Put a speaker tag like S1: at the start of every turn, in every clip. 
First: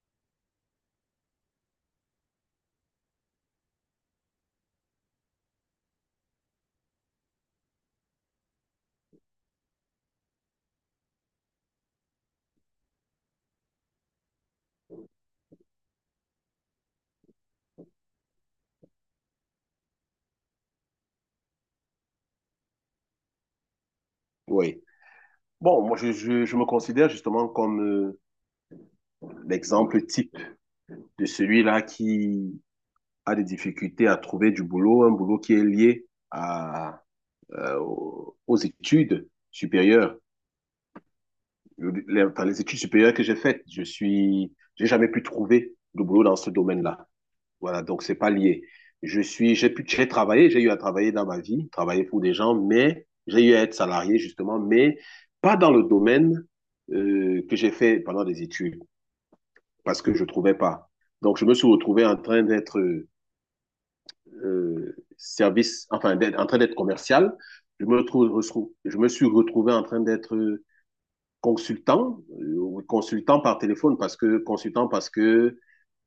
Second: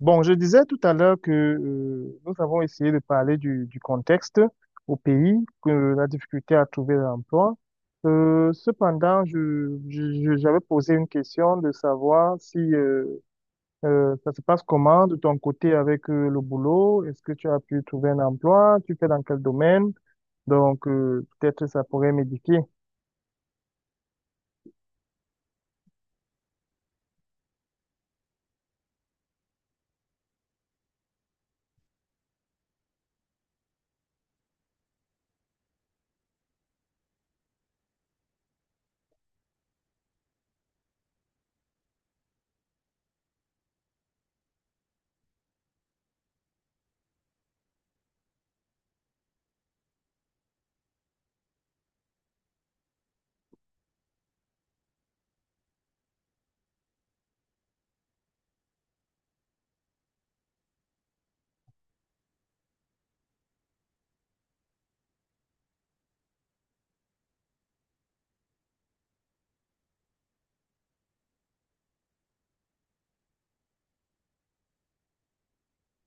S1: Bon, je disais tout à l'heure que nous avons essayé de parler du contexte au pays, que la difficulté à trouver l'emploi. Cependant, j'avais posé une question de savoir si ça se passe comment de ton côté avec le boulot. Est-ce que tu as pu trouver un emploi? Tu fais dans quel domaine? Donc, peut-être ça pourrait m'éduquer.
S2: Oui. Bon, moi, je me considère justement comme l'exemple type de celui-là qui a des difficultés à trouver du boulot, un boulot qui est lié à aux études supérieures. Les études supérieures que j'ai faites, j'ai jamais pu trouver de boulot dans ce domaine-là. Voilà, donc c'est pas lié. Je suis, j'ai pu, j'ai travaillé, j'ai eu à travailler dans ma vie, travailler pour des gens, mais j'ai eu à être salarié justement, mais pas dans le domaine que j'ai fait pendant des études, parce que je ne trouvais pas. Donc, je me suis retrouvé en train d'être en train d'être commercial. Je me, retrouve, je me suis retrouvé en train d'être consultant, consultant par téléphone, consultant parce que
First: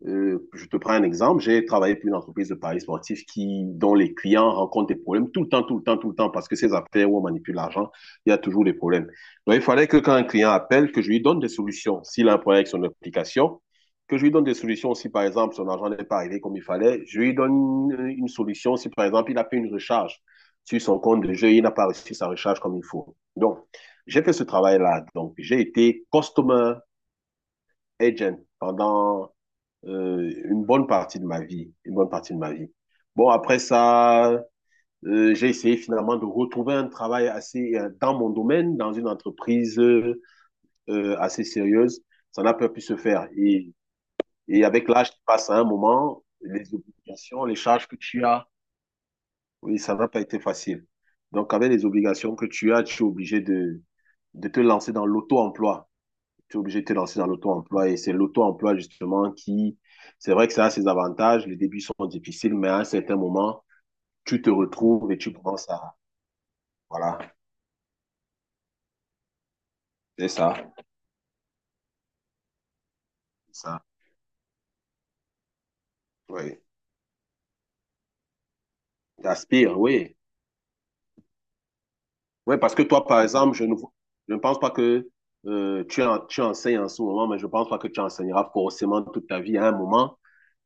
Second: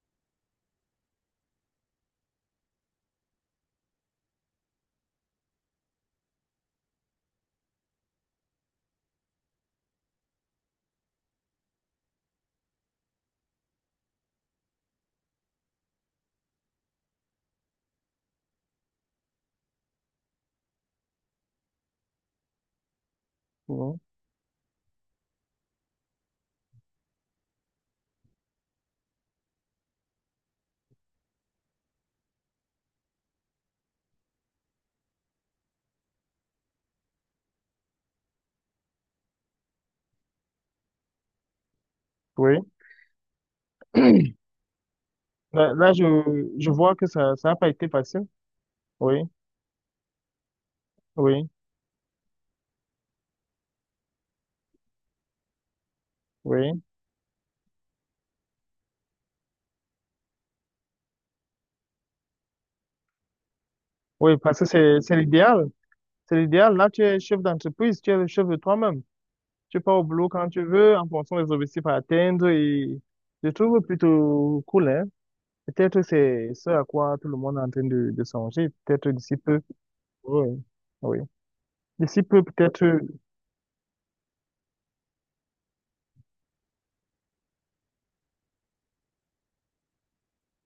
S2: je te prends un exemple. J'ai travaillé pour une entreprise de paris sportifs qui, dont les clients rencontrent des problèmes tout le temps, tout le temps, tout le temps, parce que ces affaires où on manipule l'argent, il y a toujours des problèmes. Donc, il fallait que quand un client appelle, que je lui donne des solutions. S'il a un problème avec son application, que je lui donne des solutions. Si, par exemple, son argent n'est pas arrivé comme il fallait, je lui donne une solution. Si, par exemple, il a fait une recharge sur son compte de jeu, il n'a pas reçu sa recharge comme il faut. Donc,
S1: Oui.
S2: j'ai fait ce travail-là. Donc, j'ai été customer agent pendant une bonne partie de ma vie, une bonne partie de ma vie. Bon, après ça, j'ai essayé finalement de retrouver un travail assez dans mon domaine, dans une entreprise assez sérieuse. Ça n'a
S1: Oui.
S2: pas pu se faire. Et, et avec l'âge qui passe à un
S1: Là, là, je,
S2: moment,
S1: je
S2: les
S1: vois que
S2: obligations,
S1: ça n'a
S2: les
S1: pas été
S2: charges que tu
S1: facile.
S2: as,
S1: Oui,
S2: oui, ça n'a pas été facile.
S1: oui,
S2: Donc, avec les obligations que tu as, tu es obligé de te lancer dans l'auto-emploi. Tu es
S1: oui.
S2: obligé de te lancer dans l'auto-emploi. Et c'est l'auto-emploi, justement, qui, c'est vrai que ça a ses avantages. Les débuts sont difficiles, mais à un certain moment,
S1: Oui,
S2: tu te
S1: parce que
S2: retrouves
S1: c'est
S2: et tu commences
S1: l'idéal.
S2: à,
S1: C'est l'idéal. Là, tu
S2: voilà,
S1: es chef d'entreprise, tu es le chef de toi-même. Tu pars au
S2: c'est
S1: boulot quand
S2: ça.
S1: tu veux, en fonction des objectifs à atteindre et je
S2: C'est
S1: trouve
S2: ça,
S1: plutôt cool, hein. Peut-être c'est
S2: oui.
S1: ce à quoi tout le monde est en train de songer, peut-être d'ici peu.
S2: T'aspires, oui.
S1: Oui, oui. D'ici peu,
S2: Oui, parce que
S1: peut-être,
S2: toi, par exemple, je ne pense pas que tu enseignes en ce moment, mais je ne pense pas que tu enseigneras forcément toute ta vie à un moment.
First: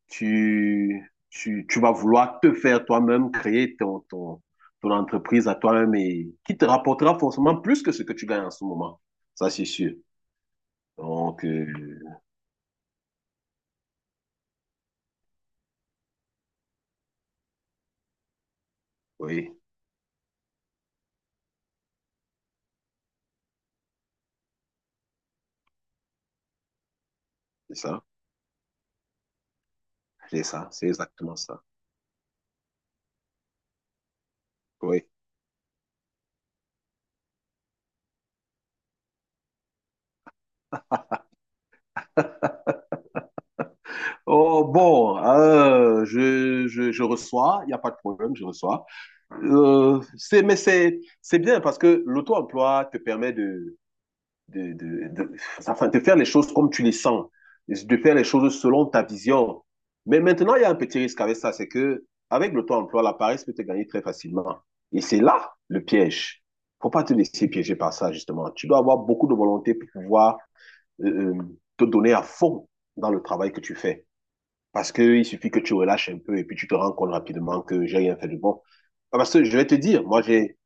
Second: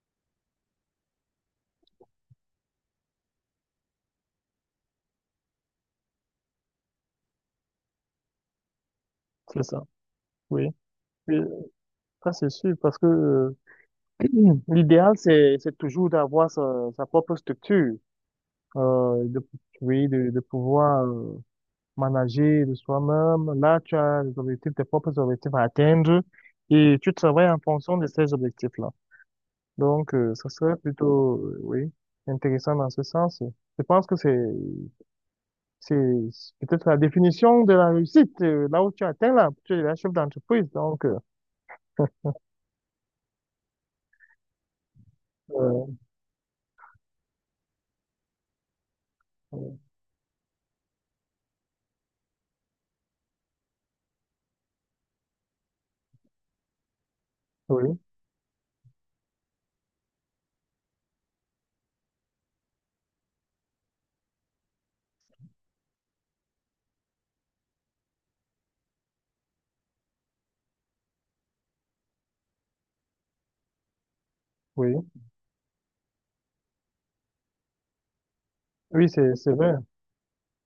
S2: Tu vas vouloir te faire toi-même, créer ton, ton entreprise à toi-même et qui te rapportera forcément plus que ce que tu gagnes en ce moment. Ça,
S1: c'est
S2: c'est
S1: ça.
S2: sûr.
S1: Oui. Oui,
S2: Donc,
S1: ça c'est sûr, parce que l'idéal, c'est toujours d'avoir sa, sa propre structure, euh, de,
S2: oui,
S1: oui, de pouvoir manager de soi-même. Là, tu as les objectifs, tes propres objectifs à atteindre et tu travailles en
S2: c'est
S1: fonction
S2: ça.
S1: de ces objectifs-là. Donc,
S2: C'est
S1: ça
S2: ça.
S1: serait
S2: C'est exactement
S1: plutôt,
S2: ça.
S1: oui, intéressant dans ce sens. Je pense que
S2: Oui.
S1: c'est peut-être la définition de la réussite, là où tu atteins là, tu es la chef d'entreprise. Donc,
S2: Oh, bon,
S1: euh,
S2: je reçois, il n'y a pas de problème, je reçois.
S1: euh,
S2: Mais c'est bien parce que l'auto-emploi te permet de, de, de, de faire les choses comme tu les sens,
S1: oui,
S2: de faire les choses selon ta vision. Mais maintenant, il y a un petit risque avec ça, c'est que avec le temps emploi la paresse peut te gagner très facilement. Et c'est là le piège. Faut pas te laisser piéger par ça, justement. Tu dois avoir beaucoup de volonté pour pouvoir euh, euh, te donner à fond dans le travail que tu fais. Parce
S1: oui,
S2: qu'il suffit que tu relâches un peu et puis tu te rends compte rapidement que j'ai rien fait de bon.
S1: oui,
S2: Ah, parce que
S1: c'est
S2: je vais te
S1: vrai,
S2: dire, moi,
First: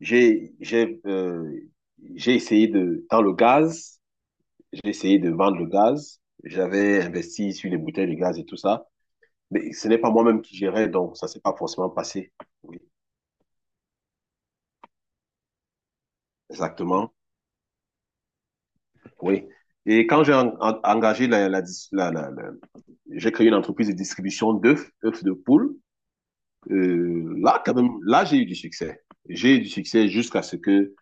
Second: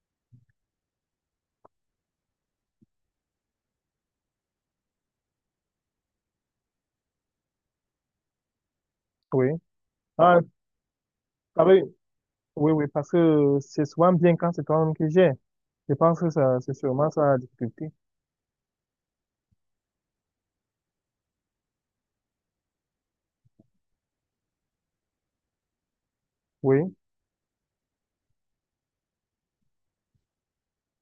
S2: j'ai, j'ai, euh, j'ai essayé de, dans le gaz, j'ai essayé de vendre le gaz. J'avais investi sur les bouteilles de gaz et tout ça.
S1: oui.
S2: Mais ce n'est pas
S1: Ah,
S2: moi-même qui gérais, donc ça ne s'est pas
S1: ah oui,
S2: forcément passé.
S1: oui,
S2: Oui,
S1: oui, parce que c'est souvent bien quand c'est toi-même qui gères. Je pense que ça, c'est sûrement
S2: exactement.
S1: ça la difficulté.
S2: Oui. Et quand engagé la, la, dis- la- la- la- j'ai créé une entreprise de distribution d'œufs, œufs de poule.
S1: Oui,
S2: Là, quand même, là, j'ai eu du succès. J'ai eu du succès jusqu'à ce que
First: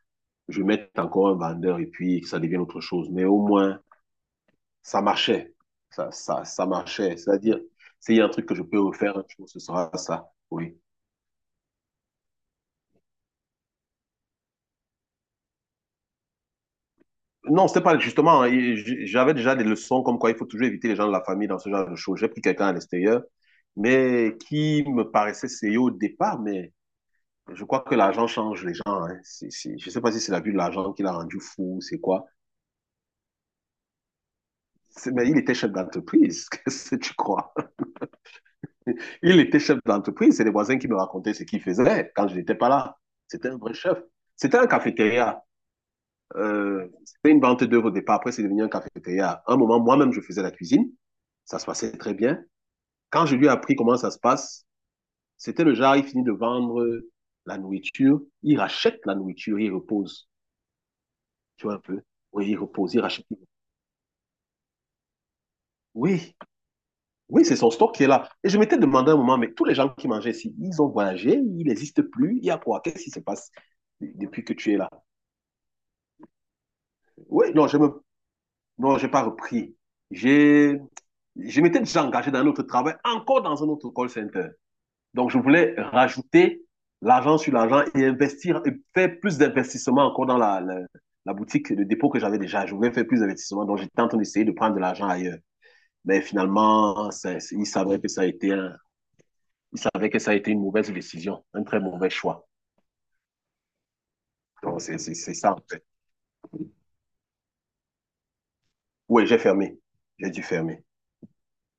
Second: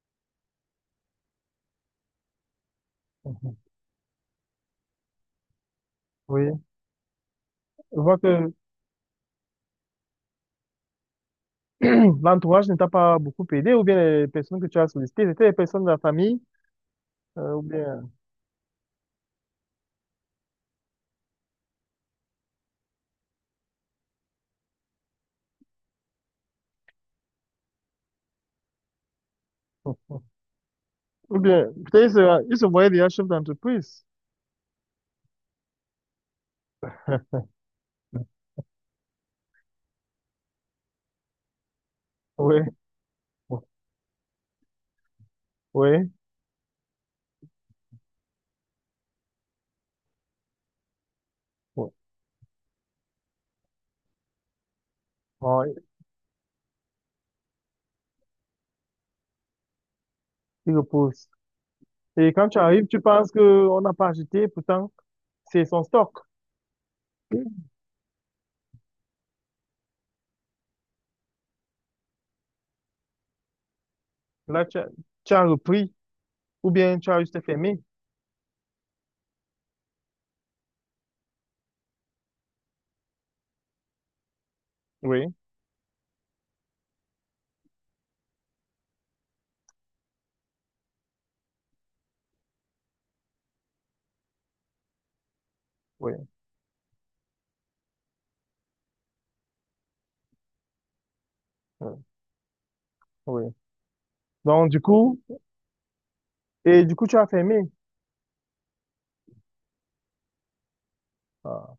S2: je mette encore un vendeur et puis que ça devienne autre chose. Mais au
S1: mhm,
S2: moins, ça marchait. Ça, ça,
S1: oui.
S2: ça marchait. C'est-à-dire,
S1: Je
S2: s'il
S1: vois
S2: y a un truc
S1: que
S2: que je peux refaire, je pense que ce sera ça. Oui.
S1: l'entourage ne t'a pas beaucoup aidé, ou bien les personnes que tu as sollicitées, c'était les personnes de la famille, ou
S2: Non, c'était pas
S1: bien.
S2: justement. J'avais déjà des leçons comme quoi il faut toujours éviter les gens de la famille dans ce genre de choses. J'ai pris quelqu'un à l'extérieur, mais qui me paraissait sérieux au départ, mais je crois que l'argent change les gens. Hein. Je sais pas si c'est la vue de l'argent qui l'a rendu
S1: Ou bien,
S2: fou, c'est
S1: peut-être il
S2: quoi.
S1: sera, il se voyait déjà chef d'entreprise.
S2: Mais il était chef d'entreprise, qu'est-ce que tu crois? Il était chef d'entreprise, c'est les voisins qui me racontaient ce qu'il faisait quand je n'étais
S1: Oui,
S2: pas là. C'était un vrai chef. C'était un cafétéria.
S1: oui,
S2: C'était une vente d'œuvres au départ, après c'est devenu un cafétéria. À un moment, moi-même, je faisais la cuisine, ça se
S1: oui.
S2: passait très bien. Quand je lui ai appris comment ça se passe, c'était
S1: Bon,
S2: le genre, il finit de vendre la nourriture, il rachète la nourriture, il repose,
S1: il repousse.
S2: tu vois un peu.
S1: Et quand
S2: Oui, il
S1: tu arrives,
S2: repose,
S1: tu
S2: il rachète.
S1: penses qu'on n'a pas acheté, pourtant, c'est son stock.
S2: Oui, oui, c'est son stock qui est là. Et je m'étais demandé un moment, mais tous les gens qui mangeaient ici, ils ont voyagé, ils n'existent plus, il y a quoi? Qu'est-ce qui se passe depuis que
S1: Là,
S2: tu es là?
S1: tu as repris, ou bien tu as juste
S2: Oui, non, je
S1: fermé.
S2: me Non, j'ai pas repris. J'ai, je m'étais déjà engagé dans un autre travail, encore dans un autre call center. Donc,
S1: Oui,
S2: je voulais rajouter l'argent sur l'argent et investir, et faire plus d'investissement encore dans la boutique, de dépôt que j'avais déjà. Je voulais faire plus d'investissement. Donc, j'étais en train d'essayer de prendre de l'argent ailleurs.
S1: oui,
S2: Mais finalement, ils savaient que ça a été ils savaient que ça a été une mauvaise décision, un très
S1: oui.
S2: mauvais choix.
S1: Oui. Donc, du
S2: Donc, c'est c'est-
S1: coup,
S2: c'est ça, en fait.
S1: et du coup, tu as fermé.
S2: Oui, j'ai fermé. J'ai dû fermer.
S1: Ah.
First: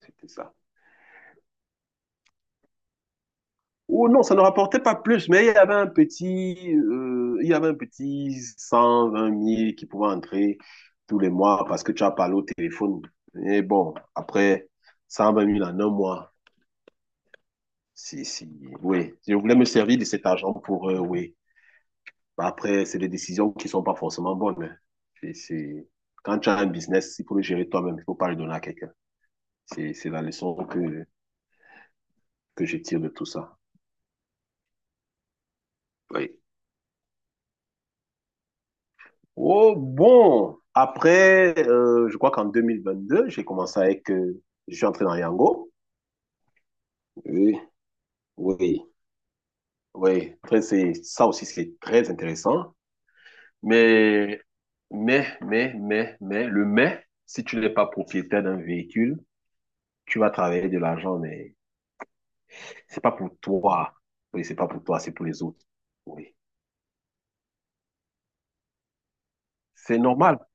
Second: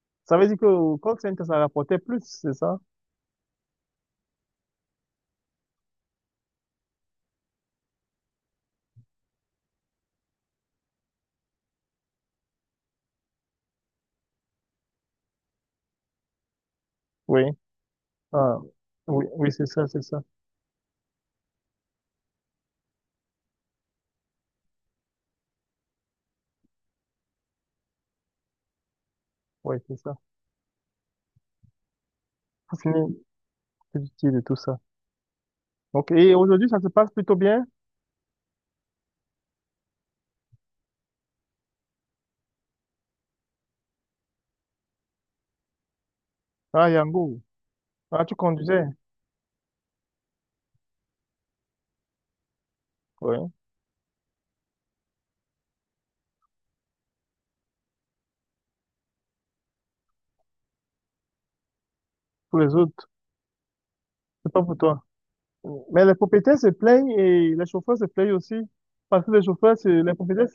S2: C'était
S1: Ça veut
S2: ça.
S1: dire que au call center, ça rapportait plus, c'est ça?
S2: Ou non, ça ne rapportait pas plus, mais il y avait un petit, il y avait un petit 120 000 qui pouvait entrer tous les mois parce que tu as parlé au téléphone. Et bon, après 120 000 en un mois,
S1: Oui.
S2: si,
S1: Ah.
S2: oui.
S1: Oui,
S2: Je
S1: oui,
S2: voulais me
S1: c'est ça,
S2: servir
S1: c'est
S2: de
S1: ça.
S2: cet argent pour, oui. Bah, après, c'est des décisions qui ne sont pas forcément bonnes, hein. C'est, c'est- Quand tu as un business, il faut le gérer toi-même, il ne faut pas le donner à quelqu'un.
S1: Oui,
S2: C'est,
S1: c'est
S2: c'est
S1: ça.
S2: la leçon que je tire de
S1: Pour
S2: tout ça.
S1: c'est utile de tout ça. Ok, et
S2: Oui.
S1: aujourd'hui, ça se passe plutôt bien?
S2: Oh, bon, après, je crois qu'en 2022 j'ai commencé avec, je suis entré dans Yango.
S1: Ah, Yango.
S2: Oui,
S1: Ah, tu
S2: oui,
S1: conduisais.
S2: oui. Après, c'est, ça aussi, c'est très intéressant.
S1: Oui.
S2: Mais, mais si tu n'es pas propriétaire d'un véhicule, tu vas travailler de l'argent, mais
S1: Pour les
S2: c'est
S1: autres.
S2: pas pour toi. Oui,
S1: C'est
S2: c'est
S1: pas
S2: pas
S1: pour
S2: pour toi,
S1: toi.
S2: c'est pour les autres.
S1: Mais les
S2: Oui.
S1: propriétaires se plaignent et les chauffeurs se plaignent aussi. Parce que les chauffeurs, se-
S2: C'est normal.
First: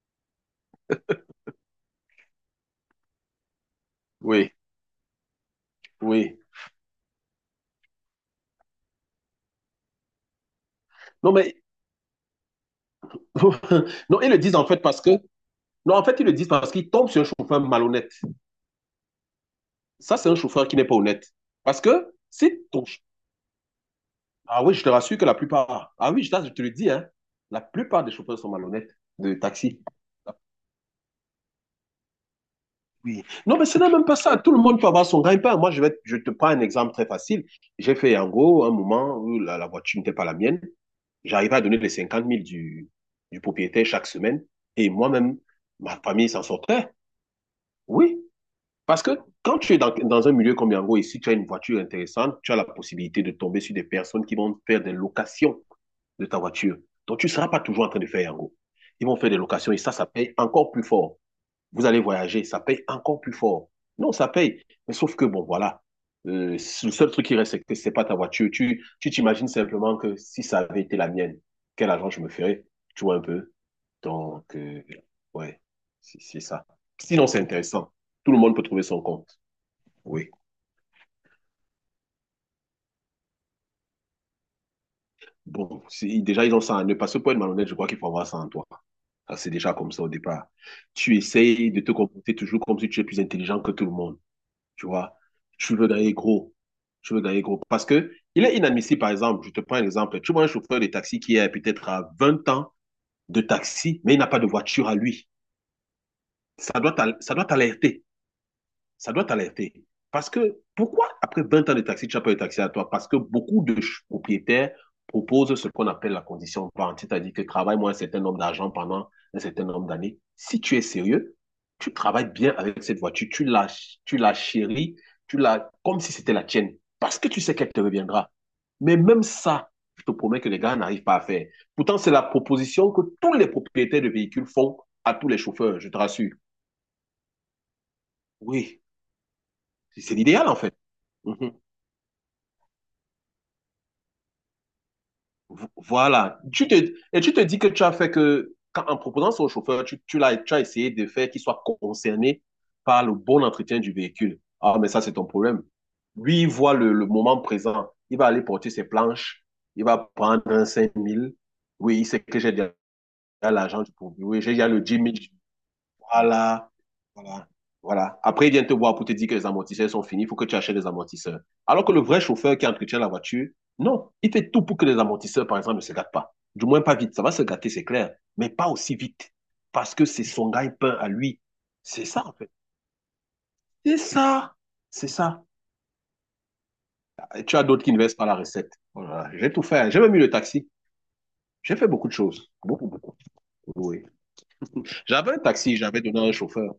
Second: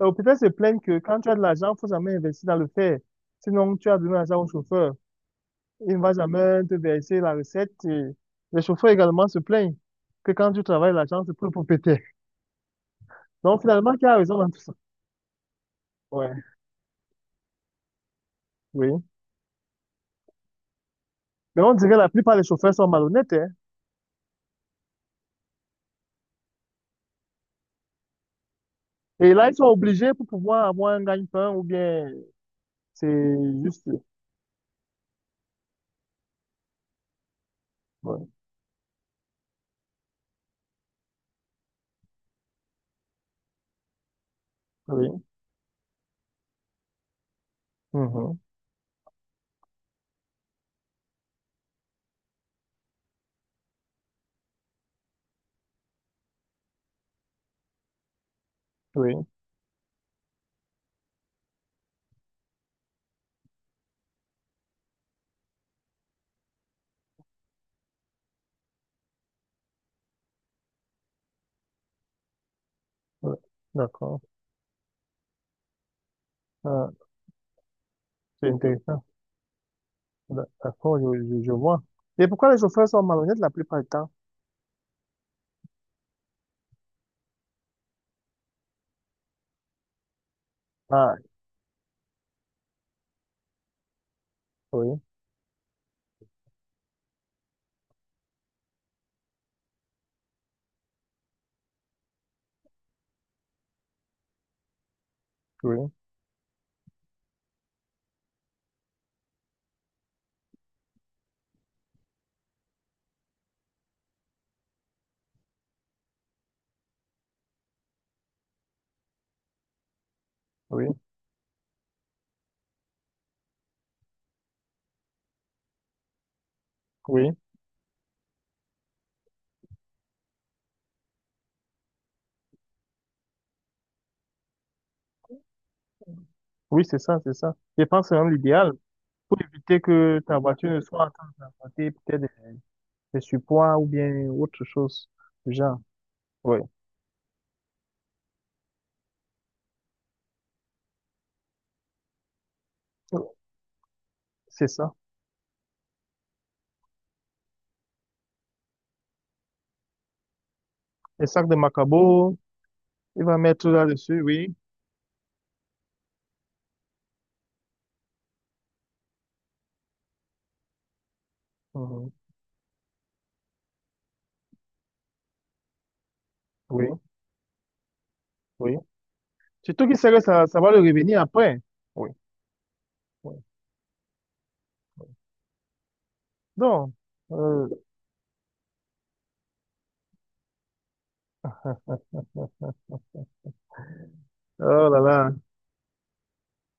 S1: les propriétaires se plaignent que quand tu as de l'argent, il faut jamais investir dans le fer. Sinon, tu as donné l'argent au
S2: Oui,
S1: chauffeur. Il ne va
S2: oui.
S1: jamais te verser la recette. Et les chauffeurs également se plaignent que quand tu travailles, l'argent,
S2: Non,
S1: c'est pour le
S2: mais,
S1: propriétaire. Donc, finalement, qui a
S2: non, ils
S1: raison
S2: le
S1: dans
S2: disent
S1: tout
S2: en
S1: ça?
S2: fait parce que, non, en fait, ils le
S1: Ouais,
S2: disent parce qu'ils tombent sur un chauffeur malhonnête.
S1: oui.
S2: Ça, c'est un chauffeur qui n'est pas honnête.
S1: Mais on
S2: Parce
S1: dirait que la
S2: que
S1: plupart des
S2: si
S1: chauffeurs
S2: ton...
S1: sont malhonnêtes, hein.
S2: Ah oui, je te rassure que la plupart... Ah oui, je te le dis, hein, la plupart des chauffeurs sont malhonnêtes
S1: Et
S2: de
S1: là, ils sont
S2: taxi.
S1: obligés pour
S2: Ah,
S1: pouvoir avoir un gagne-pain ou bien c'est
S2: oui. Non, mais ce
S1: juste.
S2: n'est même pas ça. Tout le monde peut avoir son gagne-pain. Moi, je te prends un exemple très facile. J'ai fait
S1: Ouais,
S2: en gros un moment où la voiture n'était pas la mienne. J'arrivais à donner les 50 000 du propriétaire chaque semaine. Et
S1: oui,
S2: moi-même, ma famille s'en sortait. Oui,
S1: mhm,
S2: parce que quand tu es dans un milieu comme Yango ici, tu as une voiture intéressante, tu as la possibilité de tomber sur des personnes qui vont faire des locations de ta voiture. Donc, tu ne seras pas toujours en train de faire Yango. Ils
S1: oui,
S2: vont faire des locations et ça paye encore plus fort. Vous allez voyager, ça paye encore plus fort. Non, ça paye. Mais sauf que, bon, voilà. Le seul truc qui reste, c'est que c'est pas ta voiture. Tu t'imagines simplement que si ça avait été la mienne, quel argent je me ferais? Tu vois un
S1: ouais,
S2: peu?
S1: d'accord.
S2: Donc, ouais, c'est ça.
S1: Ah,
S2: Sinon, c'est intéressant. Tout le
S1: c'est
S2: monde peut trouver son
S1: intéressant.
S2: compte. Oui.
S1: D'accord, je vois. Et pourquoi les chauffeurs sont malhonnêtes la plupart du temps?
S2: Bon, déjà, ils ont ça en eux. Parce que pour être malhonnête, je crois qu'il faut avoir ça en toi. Ça, c'est déjà comme ça au départ.
S1: Ah,
S2: Tu essayes de te comporter toujours comme si tu es plus intelligent que tout le monde, tu
S1: oui,
S2: vois. Tu veux gagner gros. Tu veux gagner gros. Parce que il est inadmissible, par exemple, je te prends un exemple. Tu vois un chauffeur de taxi qui est peut-être à 20 ans de taxi, mais il n'a pas de voiture à lui.
S1: oui,
S2: Ça doit t'alerter, ça doit t'alerter. Parce que pourquoi après 20 ans de taxi, tu n'as pas eu taxi à toi? Parce que beaucoup de propriétaires proposent ce qu'on appelle la condition vente, c'est-à-dire que travaille moins un certain nombre d'argent pendant un certain nombre d'années. Si tu es
S1: oui,
S2: sérieux, tu travailles bien avec cette voiture, tu la chéris, comme si c'était la tienne, parce que
S1: oui,
S2: tu sais qu'elle te reviendra. Mais même ça, je te promets que les gars n'arrivent pas à faire. Pourtant, c'est la proposition que tous les propriétaires de véhicules font à tous les chauffeurs, je te rassure.
S1: oui, c'est ça, c'est ça. Je pense que c'est même l'idéal
S2: Oui,
S1: pour éviter
S2: c'est
S1: que ta
S2: l'idéal en
S1: voiture
S2: fait.
S1: ne soit en train de
S2: Mmh.
S1: transporter peut-être des surpoids ou bien autre chose du genre.
S2: Voilà.
S1: Oui,
S2: Et tu te dis que tu as fait que, en proposant ça au chauffeur, tu as essayé de faire qu'il soit concerné par le bon entretien du véhicule.
S1: c'est
S2: Ah, mais
S1: ça.
S2: ça, c'est ton problème. Lui, il voit le moment présent. Il va aller porter ses planches. Il va prendre un cinq
S1: Les
S2: mille
S1: sacs de
S2: Oui, il sait
S1: Macabo,
S2: que j'ai déjà
S1: il va mettre
S2: l'argent du
S1: là-dessus,
S2: produit. Oui, j'ai
S1: oui,
S2: déjà le 10 000. Voilà, voilà, voilà. Après, il vient te voir pour te dire que les amortisseurs sont finis, il faut que tu achètes des amortisseurs. Alors que le
S1: mhm,
S2: vrai chauffeur qui entretient la voiture, non, il fait tout pour que les amortisseurs, par exemple, ne se gâtent pas. Du moins
S1: oui,
S2: pas vite. Ça va se gâter, c'est clair, mais pas
S1: oui.
S2: aussi vite.
S1: Surtout
S2: Parce
S1: qu'il
S2: que
S1: sait que
S2: c'est
S1: ça,
S2: son
S1: ça va
S2: gagne
S1: le
S2: pain à
S1: revenir
S2: lui.
S1: après.
S2: C'est
S1: Oui,
S2: ça, en fait.
S1: oui.
S2: C'est ça. C'est ça.
S1: Donc,
S2: Et tu as
S1: euh,
S2: d'autres qui ne versent pas la recette. Voilà. J'ai tout fait. J'ai même mis le taxi. J'ai fait beaucoup de choses. Beaucoup, beaucoup, oui.
S1: oh là là,
S2: J'avais un taxi, j'avais donné à un chauffeur.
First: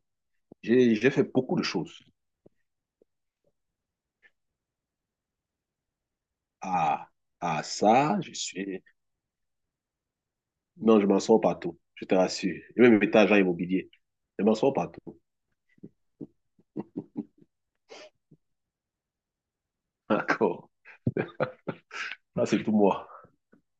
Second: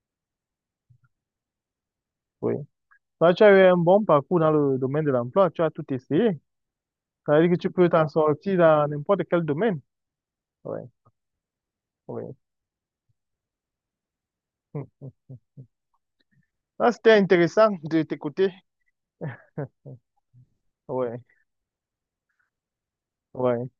S2: J'ai fait beaucoup de choses.
S1: oui. Toi, tu as eu un bon parcours dans le domaine de l'emploi, tu as tout essayé.
S2: Ah,
S1: Ça veut dire que tu peux t'en
S2: ça, je
S1: sortir
S2: suis.
S1: dans n'importe quel domaine. Oui,
S2: Non, je m'en sors partout, je te
S1: oui.
S2: rassure. J'ai même été agent immobilier. Je m'en sors partout.
S1: Hmm. Ah, c'était intéressant de t'écouter.
S2: D'accord.
S1: Oui,
S2: Là, c'est tout moi.
S1: oui.